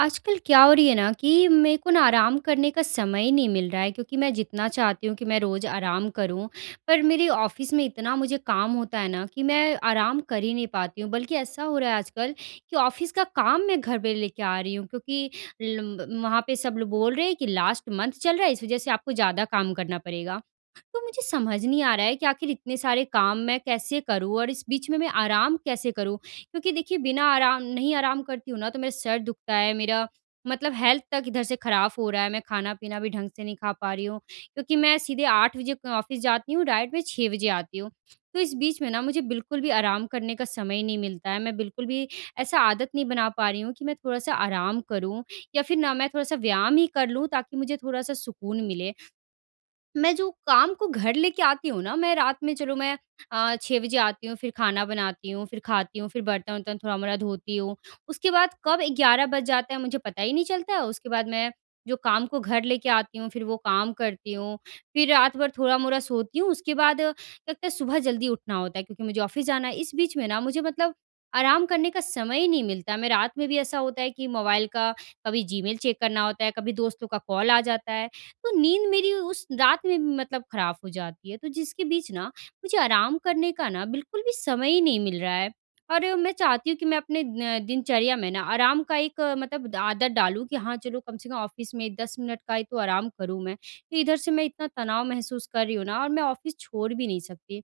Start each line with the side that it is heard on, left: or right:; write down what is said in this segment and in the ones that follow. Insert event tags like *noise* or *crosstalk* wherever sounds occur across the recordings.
right: आजकल क्या हो रही है ना कि मेरे को ना आराम करने का समय ही नहीं मिल रहा है, क्योंकि मैं जितना चाहती हूँ कि मैं रोज़ आराम करूँ, पर मेरे ऑफ़िस में इतना मुझे काम होता है ना कि मैं आराम कर ही नहीं पाती हूँ। बल्कि ऐसा हो रहा है आजकल कि ऑफ़िस का काम मैं घर पे लेके आ रही हूँ, क्योंकि लम्ब वहाँ पे सब लोग बोल रहे हैं कि लास्ट मंथ चल रहा है, इस वज़ह से आपको ज़्यादा काम करना पड़ेगा। तो मुझे समझ नहीं आ रहा है कि आखिर इतने सारे काम मैं कैसे करूँ और इस बीच में मैं आराम कैसे करूँ? क्योंकि देखिए बिना आराम नहीं आराम करती हूँ ना तो मेरा सर दुखता है, मेरा मतलब हेल्थ तक इधर से खराब हो रहा है, मैं खाना-पीना भी ढंग से नहीं खा पा रही हूँ। क्योंकि मैं सीधे 8 बजे क ऑफ़िस जाती हूँ, डायरेक्ट मैं 6 बजे आती हूँ। तो इस बीच में ना मुझे बिल्कुल भी आराम करने का समय ही नहीं मिलता है, मैं बिल्कुल भी ऐसा आदत नहीं बना पा रही हूँ कि मैं थोड़ा-सा आराम करूँ या फिर ना मैं थोड़ा-सा व्यायाम ही कर लूँ, ताकि मुझे थोड़ा-सा सुकून मिले। मैं जो काम को घर लेके आती हूँ ना, मैं रात में चलो मैं अ, 6 बजे आती हूँ, फिर खाना बनाती हूँ फिर खाती हूँ, फिर बर्तन-वर्तन थोड़ा-मोड़ा धोती हूँ। उसके बाद कब 11 बज जाता है मुझे पता ही नहीं चलता है, उसके बाद मैं जो काम को घर लेके आती हूँ, फिर वो काम करती हूँ, फिर रात भर थोड़ा-मोड़ा सोती हूँ, उसके बाद लगता है सुबह जल्दी उठना होता है, क्योंकि मुझे ऑफ़िस जाना है, इस बीच में ना मुझे मतलब आराम करने का समय ही नहीं मिलता। मैं रात में भी ऐसा होता है कि मोबाइल का कभी जीमेल चेक करना होता है, कभी दोस्तों का कॉल आ जाता है, तो नींद मेरी उस रात में मतलब खराब हो जाती है, तो जिसके बीच ना मुझे आराम करने का ना बिल्कुल भी समय ही नहीं मिल रहा है। और मैं चाहती हूँ कि मैं अपने न दिनचर्या में ना आराम का एक मतलब ड आदत डालूँ, कि हाँ चलो कम से कम ऑफ़िस में 10 मिनट का ही तो आराम करूँ मैं। फिर इधर से मैं इतना तनाव महसूस कर रही हूँ ना और मैं ऑफ़िस छोड़ भी नहीं सकती,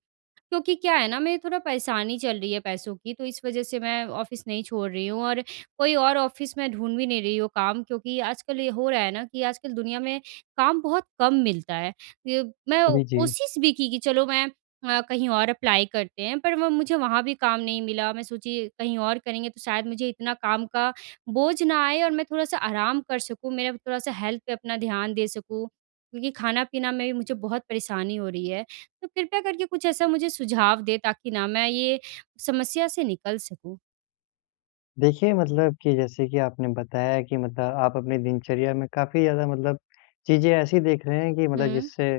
right: क्योंकि क्या है ना मेरी थोड़ा परेशानी चल रही है पैसों की, तो इस वज़ह से मैं ऑफ़िस नहीं छोड़ रही हूँ। और कोई और ऑफ़िस में ढूँढ़ भी नहीं रही हूँ काम क्योंकि आजकल ये हो रहा है ना कि आजकल दुनिया में काम बहुत कम मिलता है। ये मैं
left: जी, जी।
right: कोशिश भी की कि, चलो मैं अ, कहीं और अप्लाई करते हैं पर वो मुझे वहाँ भी काम नहीं मिला। मैं सोची कहीं और करेंगे तो शायद मुझे इतना काम का बोझ ना आए और मैं थोड़ा-सा आराम कर सकूँ, मेरा थोड़ा-सा हेल्थ पे अपना ध्यान दे सकूँ, क्योंकि खाना-पीना में भी मुझे बहुत परेशानी हो रही है। तो कृपया करके कुछ ऐसा मुझे सुझाव दें ताकि ना मैं ये समस्या से निकल सकूँ।
left: देखिए, मतलब की जैसे की आपने बताया कि मतलब आप अपने दिनचर्या में काफ़ी ज़्यादा मतलब चीज़ें ऐसी देख रहे हैं कि मतलब
right: हुँ।
left: जिससे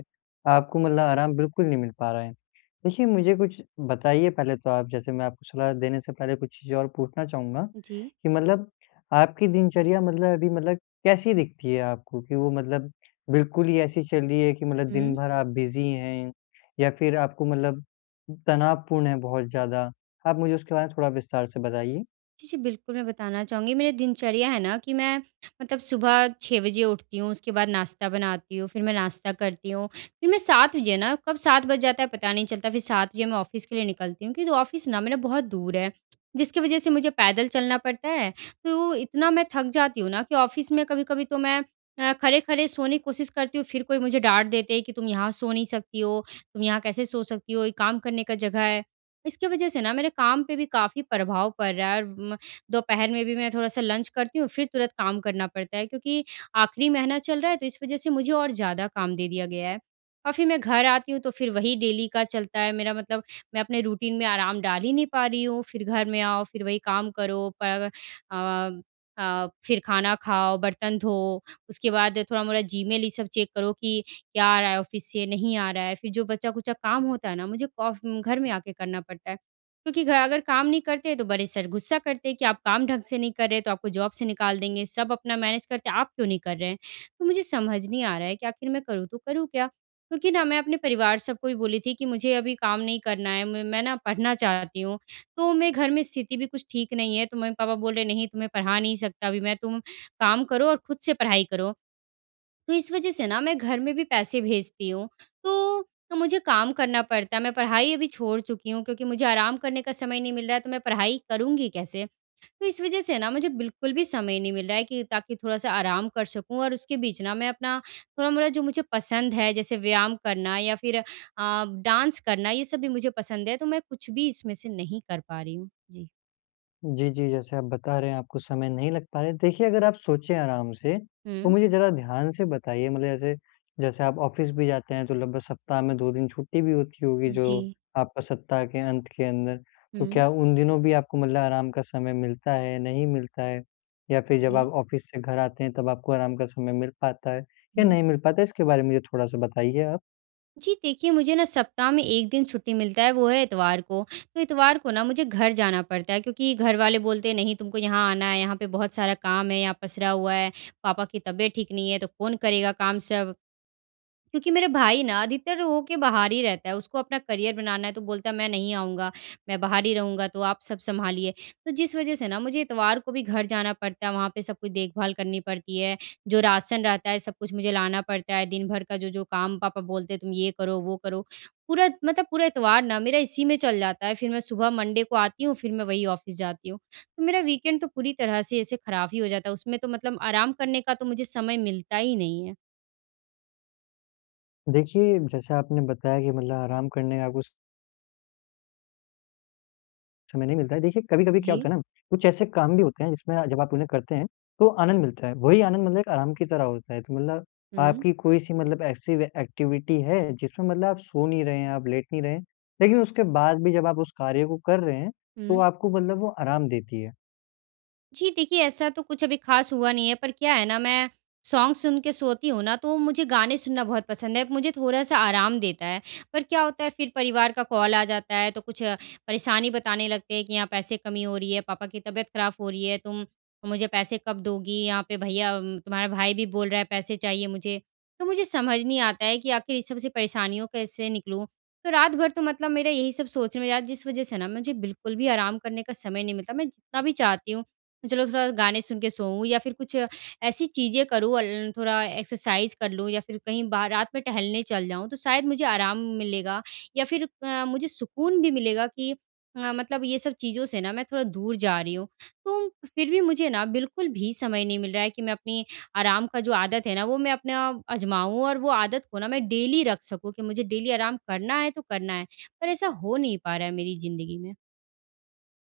left: आपको मतलब आराम बिल्कुल नहीं मिल पा रहा है। देखिए, मुझे कुछ बताइए पहले तो आप जैसे मैं आपको सलाह देने से पहले कुछ चीज़ें और पूछना चाहूँगा
right: जी।
left: कि मतलब आपकी दिनचर्या मतलब अभी मतलब कैसी दिखती है आपको? की वो मतलब बिल्कुल ही ऐसी चल रही है कि मतलब दिन
right: हुँ।
left: भर आप बिज़ी हैं या फिर आपको मतलब तनावपूर्ण है बहुत ज़्यादा? आप मुझे उसके बारे में थोड़ा विस्तार से बताइए।
right: जी, जी। बिल्कुल, मैं बताना चाहूँगी मेरी दिनचर्या है ना कि मैं मतलब सुबह 6 बजे उठती हूँ, उसके बाद नाश्ता बनाती हूँ, फिर मैं नाश्ता करती हूँ। फिर मैं 7 बजे ना कब 7 बज जाता है पता नहीं चलता फिर 7 बजे मैं ऑफ़िस के लिए निकलती हूँ क्योंकि ऑफ़िस ना मेरा बहुत दूर है जिसकी वज़ह से मुझे पैदल चलना पड़ता है तो इतना मैं थक जाती हूँ ना कि ऑफ़िस में कभी-कभी तो मैं अ, खड़े-खड़े सोने की कोशिश करती हूँ फिर कोई मुझे डाँट देते हैं कि तुम यहाँ सो नहीं सकती हो। तुम यहाँ कैसे सो सकती हो? ये काम करने का जगह है। इसकी वज़ह से ना मेरे काम पे भी काफ़ी प्रभाव पड़ रहा है व म दोपहर में भी मैं थोड़ा-सा लंच करती हूँ फिर तुरंत काम करना पड़ता है, क्योंकि आखिरी महीना चल रहा है तो इस वज़ह से मुझे और ज़्यादा काम दे दिया गया है और फिर मैं घर आती हूँ तो फिर वही डेली का चलता है मेरा मतलब मैं अपने रूटीन में आराम डाल ही नहीं पा रही हूँ फिर घर में आओ फिर वही काम करो पर अग अ अ, फिर खाना खाओ बर्तन धो। उसके बाद थोड़ा-मोड़ा जीमेल ये सब चेक करो कि क्या आ रहा है ऑफ़िस से? नहीं आ रहा है फिर जो बचा-खुचा काम होता है ना मुझे कॉफ घर अगर में आकर करना पड़ता है क्योंकि घर आकर काम नहीं करते हैं तो बड़े सर गुस्सा करते हैं कि आप काम ढंग से नहीं कर रहे तो आपको जॉब से निकाल देंगे सब अपना मैनेज करते हैं आप क्यों नहीं कर रहे हैं? तो मुझे समझ नहीं आ रहा है कि आखिर मैं करूँ तो करूँ क्या? क्योंकि ना मैं अपने परिवार सब को भी बोली थी कि मुझे अभी काम नहीं करना है म मैं ना पढ़ना चाहती हूँ। तो मे घर में स्थिति भी कुछ ठीक नहीं है तो मम्मी-पापा बोल रहे हैं नहीं तुम्हें पढ़ा नहीं सकता अभी मैं तुम काम करो और खुद से पढ़ाई करो। तो इस वज़ह से ना मैं घर में भी पैसे भेजती हूँ तो तो मुझे काम करना पड़ता है मैं पढ़ाई अभी छोड़ चुकी हूँ क्योंकि मुझे आराम करने का समय नहीं मिल रहा है तो मैं पढ़ाई करूँगी कैसे? तो इस वज़ह से ना मुझे बिल्कुल भी समय नहीं मिल रहा है कि ताकि थोड़ा-सा आराम कर सकूँ और उसके बीच ना मैं अपना थोड़ा-मोड़ा जो मुझे पसंद है जैसे व्यायाम करना या फिर अ, डांस करना ये सब भी मुझे पसंद है तो मैं कुछ भी इसमें से नहीं कर पा रही हूँ। जी।
left: जी, जी। जैसे आप बता रहे हैं आपको समय नहीं लग पा रहा है। देखिए अगर आप सोचे आराम से तो
right: हुँ।
left: मुझे ज़रा ध्यान से बताइए मतलब जैसे, जैसे आप ऑफ़िस भी जाते हैं तो लगभग सप्ताह में 2 दिन छुट्टी भी होती होगी जो
right: जी।
left: आपका सप्ताह के अंत के अंदर। तो
right: हुँ।
left: क्या उन दिनों भी आपको मतलब आराम का समय मिलता है, नहीं मिलता है? या फिर जब
right: जी।
left: आप ऑफ़िस से घर आते हैं तब आपको आराम का समय मिल पाता है या
right: हुँ।
left: नहीं मिल पाता है? इसके बारे में मुझे थोड़ा-सा बताइए आप।
right: जी, देखिए मुझे ना सप्ताह में 1 दिन छुट्टी मिलता है वो है इतवार को। तो इतवार को ना मुझे घर जाना पड़ता है। क्योंकि घर वाले बोलते हैं नहीं तुमको यहाँ आना है, यहाँ पे बहुत सारा काम है, यहाँ पसरा हुआ है, पापा की तबीयत ठीक नहीं है तो कौन करेगा काम सब। क्योंकि मेरे भाई ना अधिकतर हो के बाहर ही रहता है। उसको अपना करियर बनाना है, तो बोलता है मैं नहीं आऊँगा, मैं बाहर ही रहूँगा तो आप सब सँभालिए। तो जिस वज़ह से ना मुझे इतवार को भी घर जाना पड़ता है, वहाँ पे सब कोई देखभाल करनी पड़ती है। जो राशन रहता है सब कुछ मुझे लाना पड़ता है। दिन भर का जो-जो काम पापा बोलते हैं तुम ये करो, वो करो। पूरा मतलब पूरा इतवार ना मेरा इसी में चल जाता है। फिर मैं सुबह मंडे को आती हूँ, फिर मैं वही ऑफ़िस जाती हूँ। तो मेरा वीकेंड तो पूरी तरह से ऐसे ख़राब ही हो जाता है उसमें तो मतलब आराम करने का तो मुझे समय मिलता ही नहीं है।
left: देखिए जैसा आपने बताया कि मतलब आराम करने का कुछ समय नहीं मिलता है। देखिए कभी-कभी क्या
right: जी।
left: होता है ना, कुछ ऐसे काम भी होते हैं जिसमें जब आप उन्हें करते हैं, तो आनंद मिलता है। वही आनंद मतलब आराम की तरह होता है। तो मतलब
right: हुँ।
left: आपकी कोई सी मतलब ऐसी एक्टिविटी है, जिसमें मतलब आप सो नहीं रहे हैं, आप लेट नहीं रहे लेकिन उसके बाद भी जब आप उस कार्य को कर रहे हैं, तो
right: हुँ।
left: आपको मतलब वो आराम देती है?
right: जी देखिए। ऐसा तो कुछ अभी ख़ास हुआ नहीं है। पर क्या है ना मैं सॉन्ग सुन के सोती हूँ ना तो मुझे गाने सुनना बहुत पसंद है। मुझे थोड़ा-सा आराम देता है। पर क्या होता है फिर परिवार का कॉल आ जाता है। तो कुछ परेशानी बताने लगते हैं कि यहाँ पैसे कमी हो रही है, पापा की तबीयत ख़राब हो रही है, तुम मुझे पैसे कब दोगी? यहाँ पे भैया तुम्हारा भाई भी बोल रहा है पैसे चाहिए मुझे। तो मुझे समझ नहीं आता है कि आख़िर इस सब से परेशानियों कैसे निकलूँ? तो रात भर तो मतलब मेरा यही सब सोचने में यार जिस वज़ह से ना मुझे बिल्कुल भी आराम करने का समय नहीं मिलता। मतलब मैं जितना भी चाहती हूँ चलो थोड़ा गाने सुन के सोऊँ या फिर कुछ ऐसी चीज़ें करूँ अ, ल थोड़ा एक्सरसाइज़ कर लूँ या फिर कहीं बाहर रात में टहलने चल जाऊँ। तो शायद मुझे आराम मिलेगा या फिर अ, मुझे सुकून भी मिलेगा कि अ, मतलब ये सब चीज़ों से ना मैं थोड़ा दूर जा रही हूँ। तो फिर भी मुझे न बिल्कुल भी समय नहीं मिल रहा है कि मैं अपनी आराम का जो आदत है ना वो मैं अपना आजमाऊँ और वो आदत को ना मैं डेली रख सकूँ कि मुझे डेली आराम करना है तो करना है पर ऐसा हो नहीं पा रहा है मेरी ज़िंदगी में।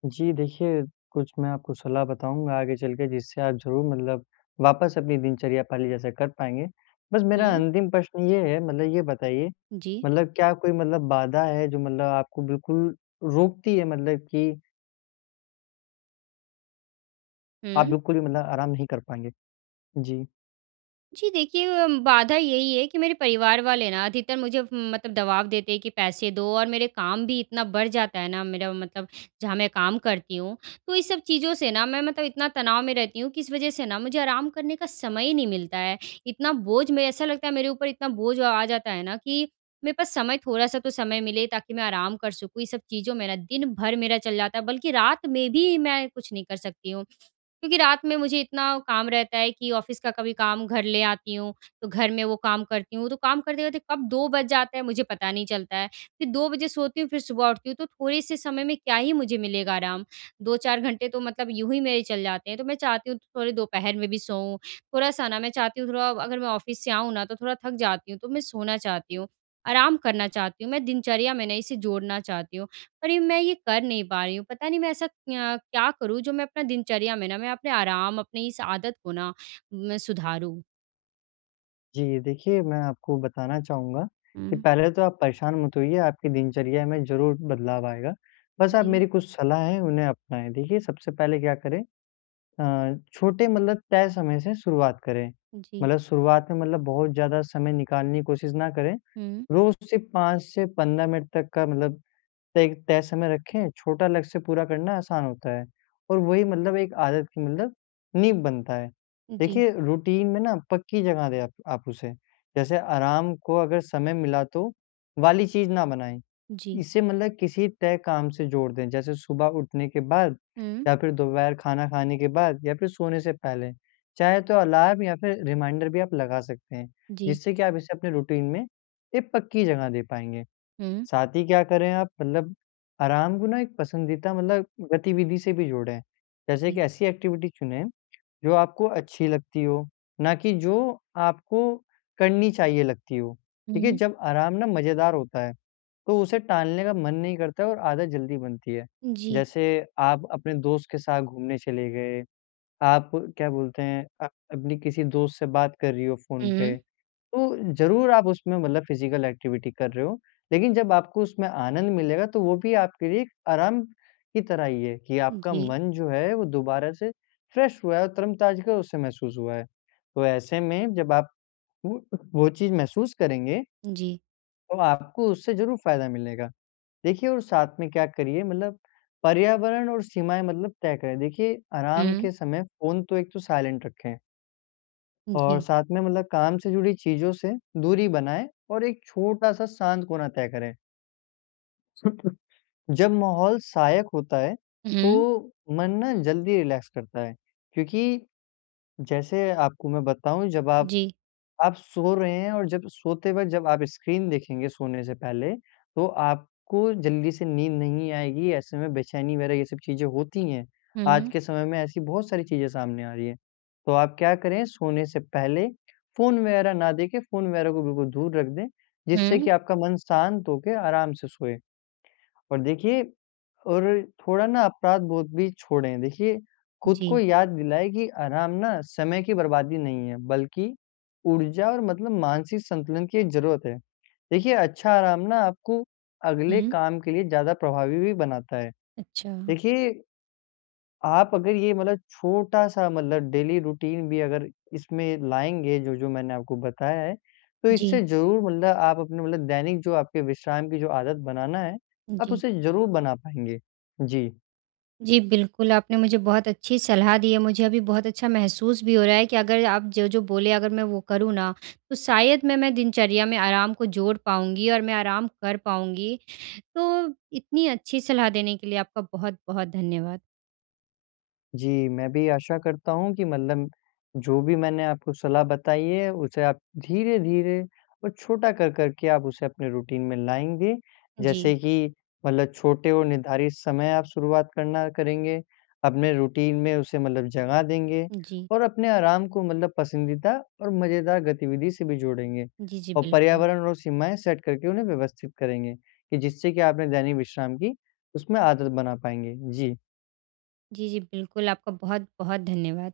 left: जी देखिए, कुछ मैं आपको सलाह बताऊँगा आगे चल के जिससे आप ज़रूर मतलब वापस अपनी दिनचर्या पहले जैसा कर पाएँगे। बस मेरा
right: हुँ।
left: अंतिम प्रश्न ये है मतलब ये बताइए
right: जी।
left: मतलब क्या कोई मतलब बाधा है जो मतलब आपको बिल्कुल रोकती है मतलब की आप
right: हुँ।
left: बिल्कुल भी मतलब आराम नहीं कर पाएँगे? जी।
right: जी। देखिए, बाधा यही है कि मेरे परिवार वाले ना अधिकतर मुझे म मतलब दवाब देते हैं कि पैसे दो और मेरे काम भी इतना बढ़ जाता है ना मेरा मतलब जहाँ मैं काम करती हूँ। तो ये सब चीज़ों से ना मैं मतलब इतना तनाव में रहती हूँ कि इस वज़ह से ना मुझे आराम करने का समय ही नहीं मिलता है। इतना बोझ में ऐसा लगता है मेरे ऊपर इतना बोझ आ जाता है ना कि मेरे पास समय थोड़ा-सा तो समय मिले ताकि मैं आराम कर सकूँ ये सब चीज़ों मेरा दिन भर मेरा चल जाता है। बल्कि रात में भी मैं कुछ नहीं कर सकती हूँ। क्योंकि रात में मुझे इतना काम रहता है कि ऑफ़िस का कभी काम घर ले आती हूँ। तो घर में वो काम करती हूँ। तो काम करते, करते कब 2 बज जाता है मुझे पता नहीं चलता है। फ़िर 2 बजे सोती हूँ फ़िर सुबह उठती हूँ तो थोड़े-से समय में क्या ही मुझे मिलेगा आराम 2-4 घंटे तो मतलब यूँ ही मेरे चले जाते हैं तो मैं चाहती हूँ थोड़े दोपहर में भी सोऊँ थोड़ा-सा ना मैं चाहती हूँ थोड़ा अगर मैं ऑफ़िस से आऊँ ना तो थोड़ा थक जाती हूँ तो मैं सोना चाहती हूँ। आराम करना चाहती हूँ। मैं दिनचर्या में ना इसे जोड़ना चाहती हूँ। पर ये मैं ये कर नहीं पा रही हूँ पता नहीं मैं ऐसा क्यं क्या करूँ जो मैं अपना दिनचर्या में ना मैं अपने आराम अपने इस आदत को ना मैं सुधारूँ।
left: जी देखिए मैं आपको बताना चाहूँगा कि
right: हुँ।
left: पहले तो आप परेशान मत होइए, आपकी दिनचर्या में ज़रूर बदलाव आएगा। बस आप
right: जी।
left: मेरी कुछ सलाह है उन्हें अपनाएँ। देखिए सबसे पहले क्या करें अ, छोटे मतलब तय समय से शुरुआत करें।
right: जी।
left: मतलब शुरुआत में मतलब बहुत ज़्यादा समय निकालने की कोशिश ना करें,
right: हुँ।
left: रोज़ सिर्फ़ 5 से 15 मिनट तक का मतलब एक तय समय रखें, छोटा लक्ष्य पूरा करना आसान होता है। और वही मतलब एक आदत की मतलब नींव बनता है।
right: जी।
left: देखिए रूटीन में ना पक्की जगह दें आप आप उसे। जैसे आराम को अगर समय मिला तो वाली चीज़ ना बनाएँ,
right: जी।
left: इसे मतलब किसी तय काम से जोड़ दें। जैसे सुबह उठने के बाद
right: हुँ।
left: या फिर दोपहर खाना खाने के बाद या फिर सोने से पहले। चाहे तो अलार्म या फिर रिमाइंडर भी आप लगा सकते हैं
right: जी।
left: जिससे कि आप इसे अपने रूटीन में एक पक्की जगह दे पाएँगे।
right: हुँ।
left: साथ ही क्या करे आप मतलब, आराम को ना एक पसंदीदा मतलब गतिविधि से भी जोड़ें। जैसे कि
right: कि
left: ऐसी एक्टिविटी चुनें जो आपको अच्छी लगती हो, ना कि जो आपको करनी चाहिए लगती हो। देखिए
right: हुँ।
left: जब आराम ना मज़ेदार होता है तो उसे टालने का मन नहीं करता है और आदत जल्दी बनती है।
right: जी।
left: जैसे आप अपने दोस्त के साथ घूमने चले गए। आप क्या बोलते हैं, अ, अपने किसी दोस्त से बात कर रही हो
right: हुँ,
left: फ़ोन पे
right: हुँ।
left: तो ज़रूर आप उसमें मतलब फ़िजिकल एक्टिविटी कर रहे हो। लेकिन जब आपको उसमें आनंद मिलेगा तो वो भी आपके लिए एक आराम की तरह ही है कि आपका
right: जी।
left: मन जो है वो दोबारा से फ्रेश हुआ है और तरो ताज़गी उसे महसूस हुआ है। तो ऐसे में जब आप अ, वो चीज़ महसूस करेंगे
right: जी।
left: तो आपको उससे ज़रूर फ़ायदा मिलेगा। देखिए और साथ में क्या करिए मतलब पर्यावरण और सीमाएँ मतलब तय करें। देखिए आराम
right: हुँ।
left: के समय फ़ोन तो एक तो साइलेंट रखें। और
right: जी।
left: साथ में मतलब काम से जुड़ी चीजों से दूरी बनाएँ और एक छोटा-सा शांत कोना तय करें। *chuckles* जब माहौल सहायक होता है
right: उ,
left: तो
right: हुँ।
left: मन ना जल्दी रिलैक्स करता है। क्योंकि जैसे आपको मैं बताऊँ जब आप
right: जी।
left: आप सो रहे हैं और जब सोते वक़्त जब आप स्क्रीन देखेंगे सोने से पहले तो आपको जल्दी से नींद नहीं आएगी। ऐसे में बेचैनी वग़ैरह ये सब चीज़ें होती हैं।
right: हुँ,
left: आज
right: हुँ।
left: के समय में ऐसी बहुत सारी चीज़ें सामने आ रही है। तो आप क्या करें, सोने से पहले फोन वग़ैरह ना देखे फोन वग़ैरह को बिल्कुल दूर रख दें जिससे कि
right: हुँ।
left: आपका मन शांत होके आराम से सोए। और देखिए और थोड़ा-ना अपराध बोध भी छोड़ें। देखिए खुद को
right: जी।
left: याद दिलाएँ कि आराम ना समय की बर्बादी नहीं है, बल्कि ऊर्जा और मतलब मानसिक संतुलन की एक जरूरत है। देखिए अच्छा आराम ना आपको
right: हुँ,
left: अगले
right: हुँ।
left: काम के लिए ज़्यादा प्रभावी भी बनाता है।
right: अच्छा।
left: देखिए, आप अगर ये मतलब छोटा-सा मतलब डेली रूटीन भी अगर इसमें लाएँगे, जो-जो मैंने आपको बताया है, तो इससे
right: जी।
left: ज़रूर मतलब आप अपने मतलब दैनिक जो आपके विश्राम की जो आदत बनाना है,
right: उ,
left: आप
right: जी।
left: उसे ज़रूर बना पाएँगे। जी।
right: जी, बिल्कुल। आपने मुझे बहुत अच्छी सलाह दी है। मुझे अभी बहुत अच्छा महसूस भी हो रहा है कि अगर आप जो-जो बोले अगर मैं वो करूँ ना तो शायद मे मैं दिनचर्या में आराम को जोड़ पाऊँगी और मैं आराम कर पाऊँगी। तो इतनी अच्छी सलाह देने के लिए आपका बहुत-बहुत धन्यवाद।
left: जी, मैं भी आशा करता हूँ कि मतलब जो भी मैंने आपको सलाह बताई है उसे आप धीरे-धीरे और छोटा कर-कर के आप उसे अपने रूटीन में लाएँगे।
right: जी।
left: जैसे कि मतलब छोटे और निर्धारित समय आप शुरुआत करना करेंगे, अपने रूटीन में उसे मतलब जगह देंगे
right: जी।
left: और अपने आराम को मतलब पसंदीदा और मज़ेदार गतिविधि से भी जोड़ेंगे।
right: जी, जी,
left: और
right: बिल्कुल।
left: पर्यावरण और सीमाएँ सेट करके उन्हें व्यवस्थित करेंगे कि जिससे कि आपने दैनिक विश्राम की उसमें आदत बना पाएँगे। जी।
right: जी, जी, बिल्कुल। आपका बहुत-बहुत धन्यवाद।